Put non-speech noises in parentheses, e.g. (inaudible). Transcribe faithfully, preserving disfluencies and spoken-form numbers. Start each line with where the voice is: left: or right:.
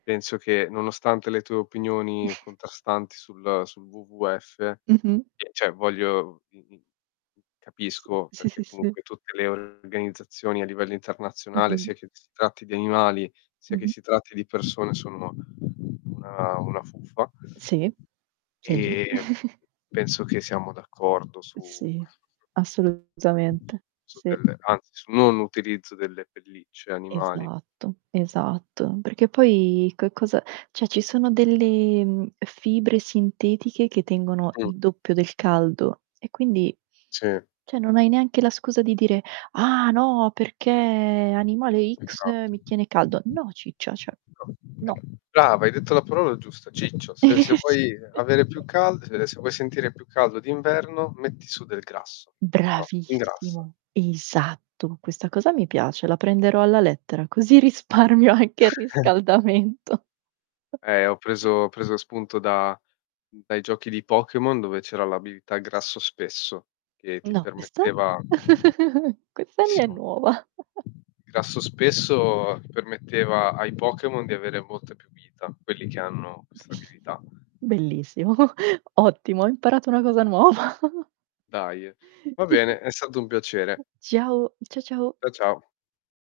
left: Penso che, nonostante le tue opinioni
right: (chuckles)
left: contrastanti sul uhm, sul WWF,
right: Mh-mh.
left: che ceh voglio m m m capisco,
right: Sì, sì,
left: perché
right: sì.
left: comunque tutte le organizzazioni a livello internazionale,
right: Mh-mh.
left: sia che si tratti di animali, sia che
right: Mh-mh.
left: si tratti di persone, sono una una fuffa.
right: Sì. Sì.
left: Ehm,
right: (chuckles)
left: penso che siamo d'accordo su
right: Sì, assolutamente.
left: su
right: Sì.
left: delle anzi, sul non utilizzo delle pellicce animali.
right: Esatto, esatto. Perché poi co e cosa ceh, ci sono delle, mhmm, fibre sintetiche che tengono
left: Mh.
right: il doppio del caldo e quindi
left: Sì.
right: ceh, non hai neanche la scusa di dire: "Ah! No, perché animale X
left: Esatto.
right: mi tiene caldo," No, ciccia, ceh no.
left: (unintelligible) brava, hai detto la parola giusta: "Ciccio, se se vuoi avere più
right: (chuckles)
left: cald se se vuoi sentire più caldo d'inverno, metti su del grasso. Oh, ingrassa".
right: Bravissimo, esatto. Questa cosa mi piace, la prenderò alla lettera così risparmio anche il
left: (chuckles)
right: riscaldamento.
left: Eh, ho
right: (chuckles)
left: preso ho preso spunto da mhmm, dai giochi di Pokémon, dove c'era l' abilità "grasso spesso", che ti
right: No, e sto?
left: permetteva
right: (chuckles) Questa mi è
left: bellissimo,
right: nuova. (chuckles)
left: grasso spesso permetteva ai Pokémon di avere molta più vita, quelli che hanno questa abilità.
right: Bellissimo. (chuckles) Ottimo, ho imparato una cosa nuova! (chuckles)
left: Daje. Va
right: (chuckles)
left: bene, è stato un piacere.
right: Ciao. Ciao, ciao.
left: Cià, ciao.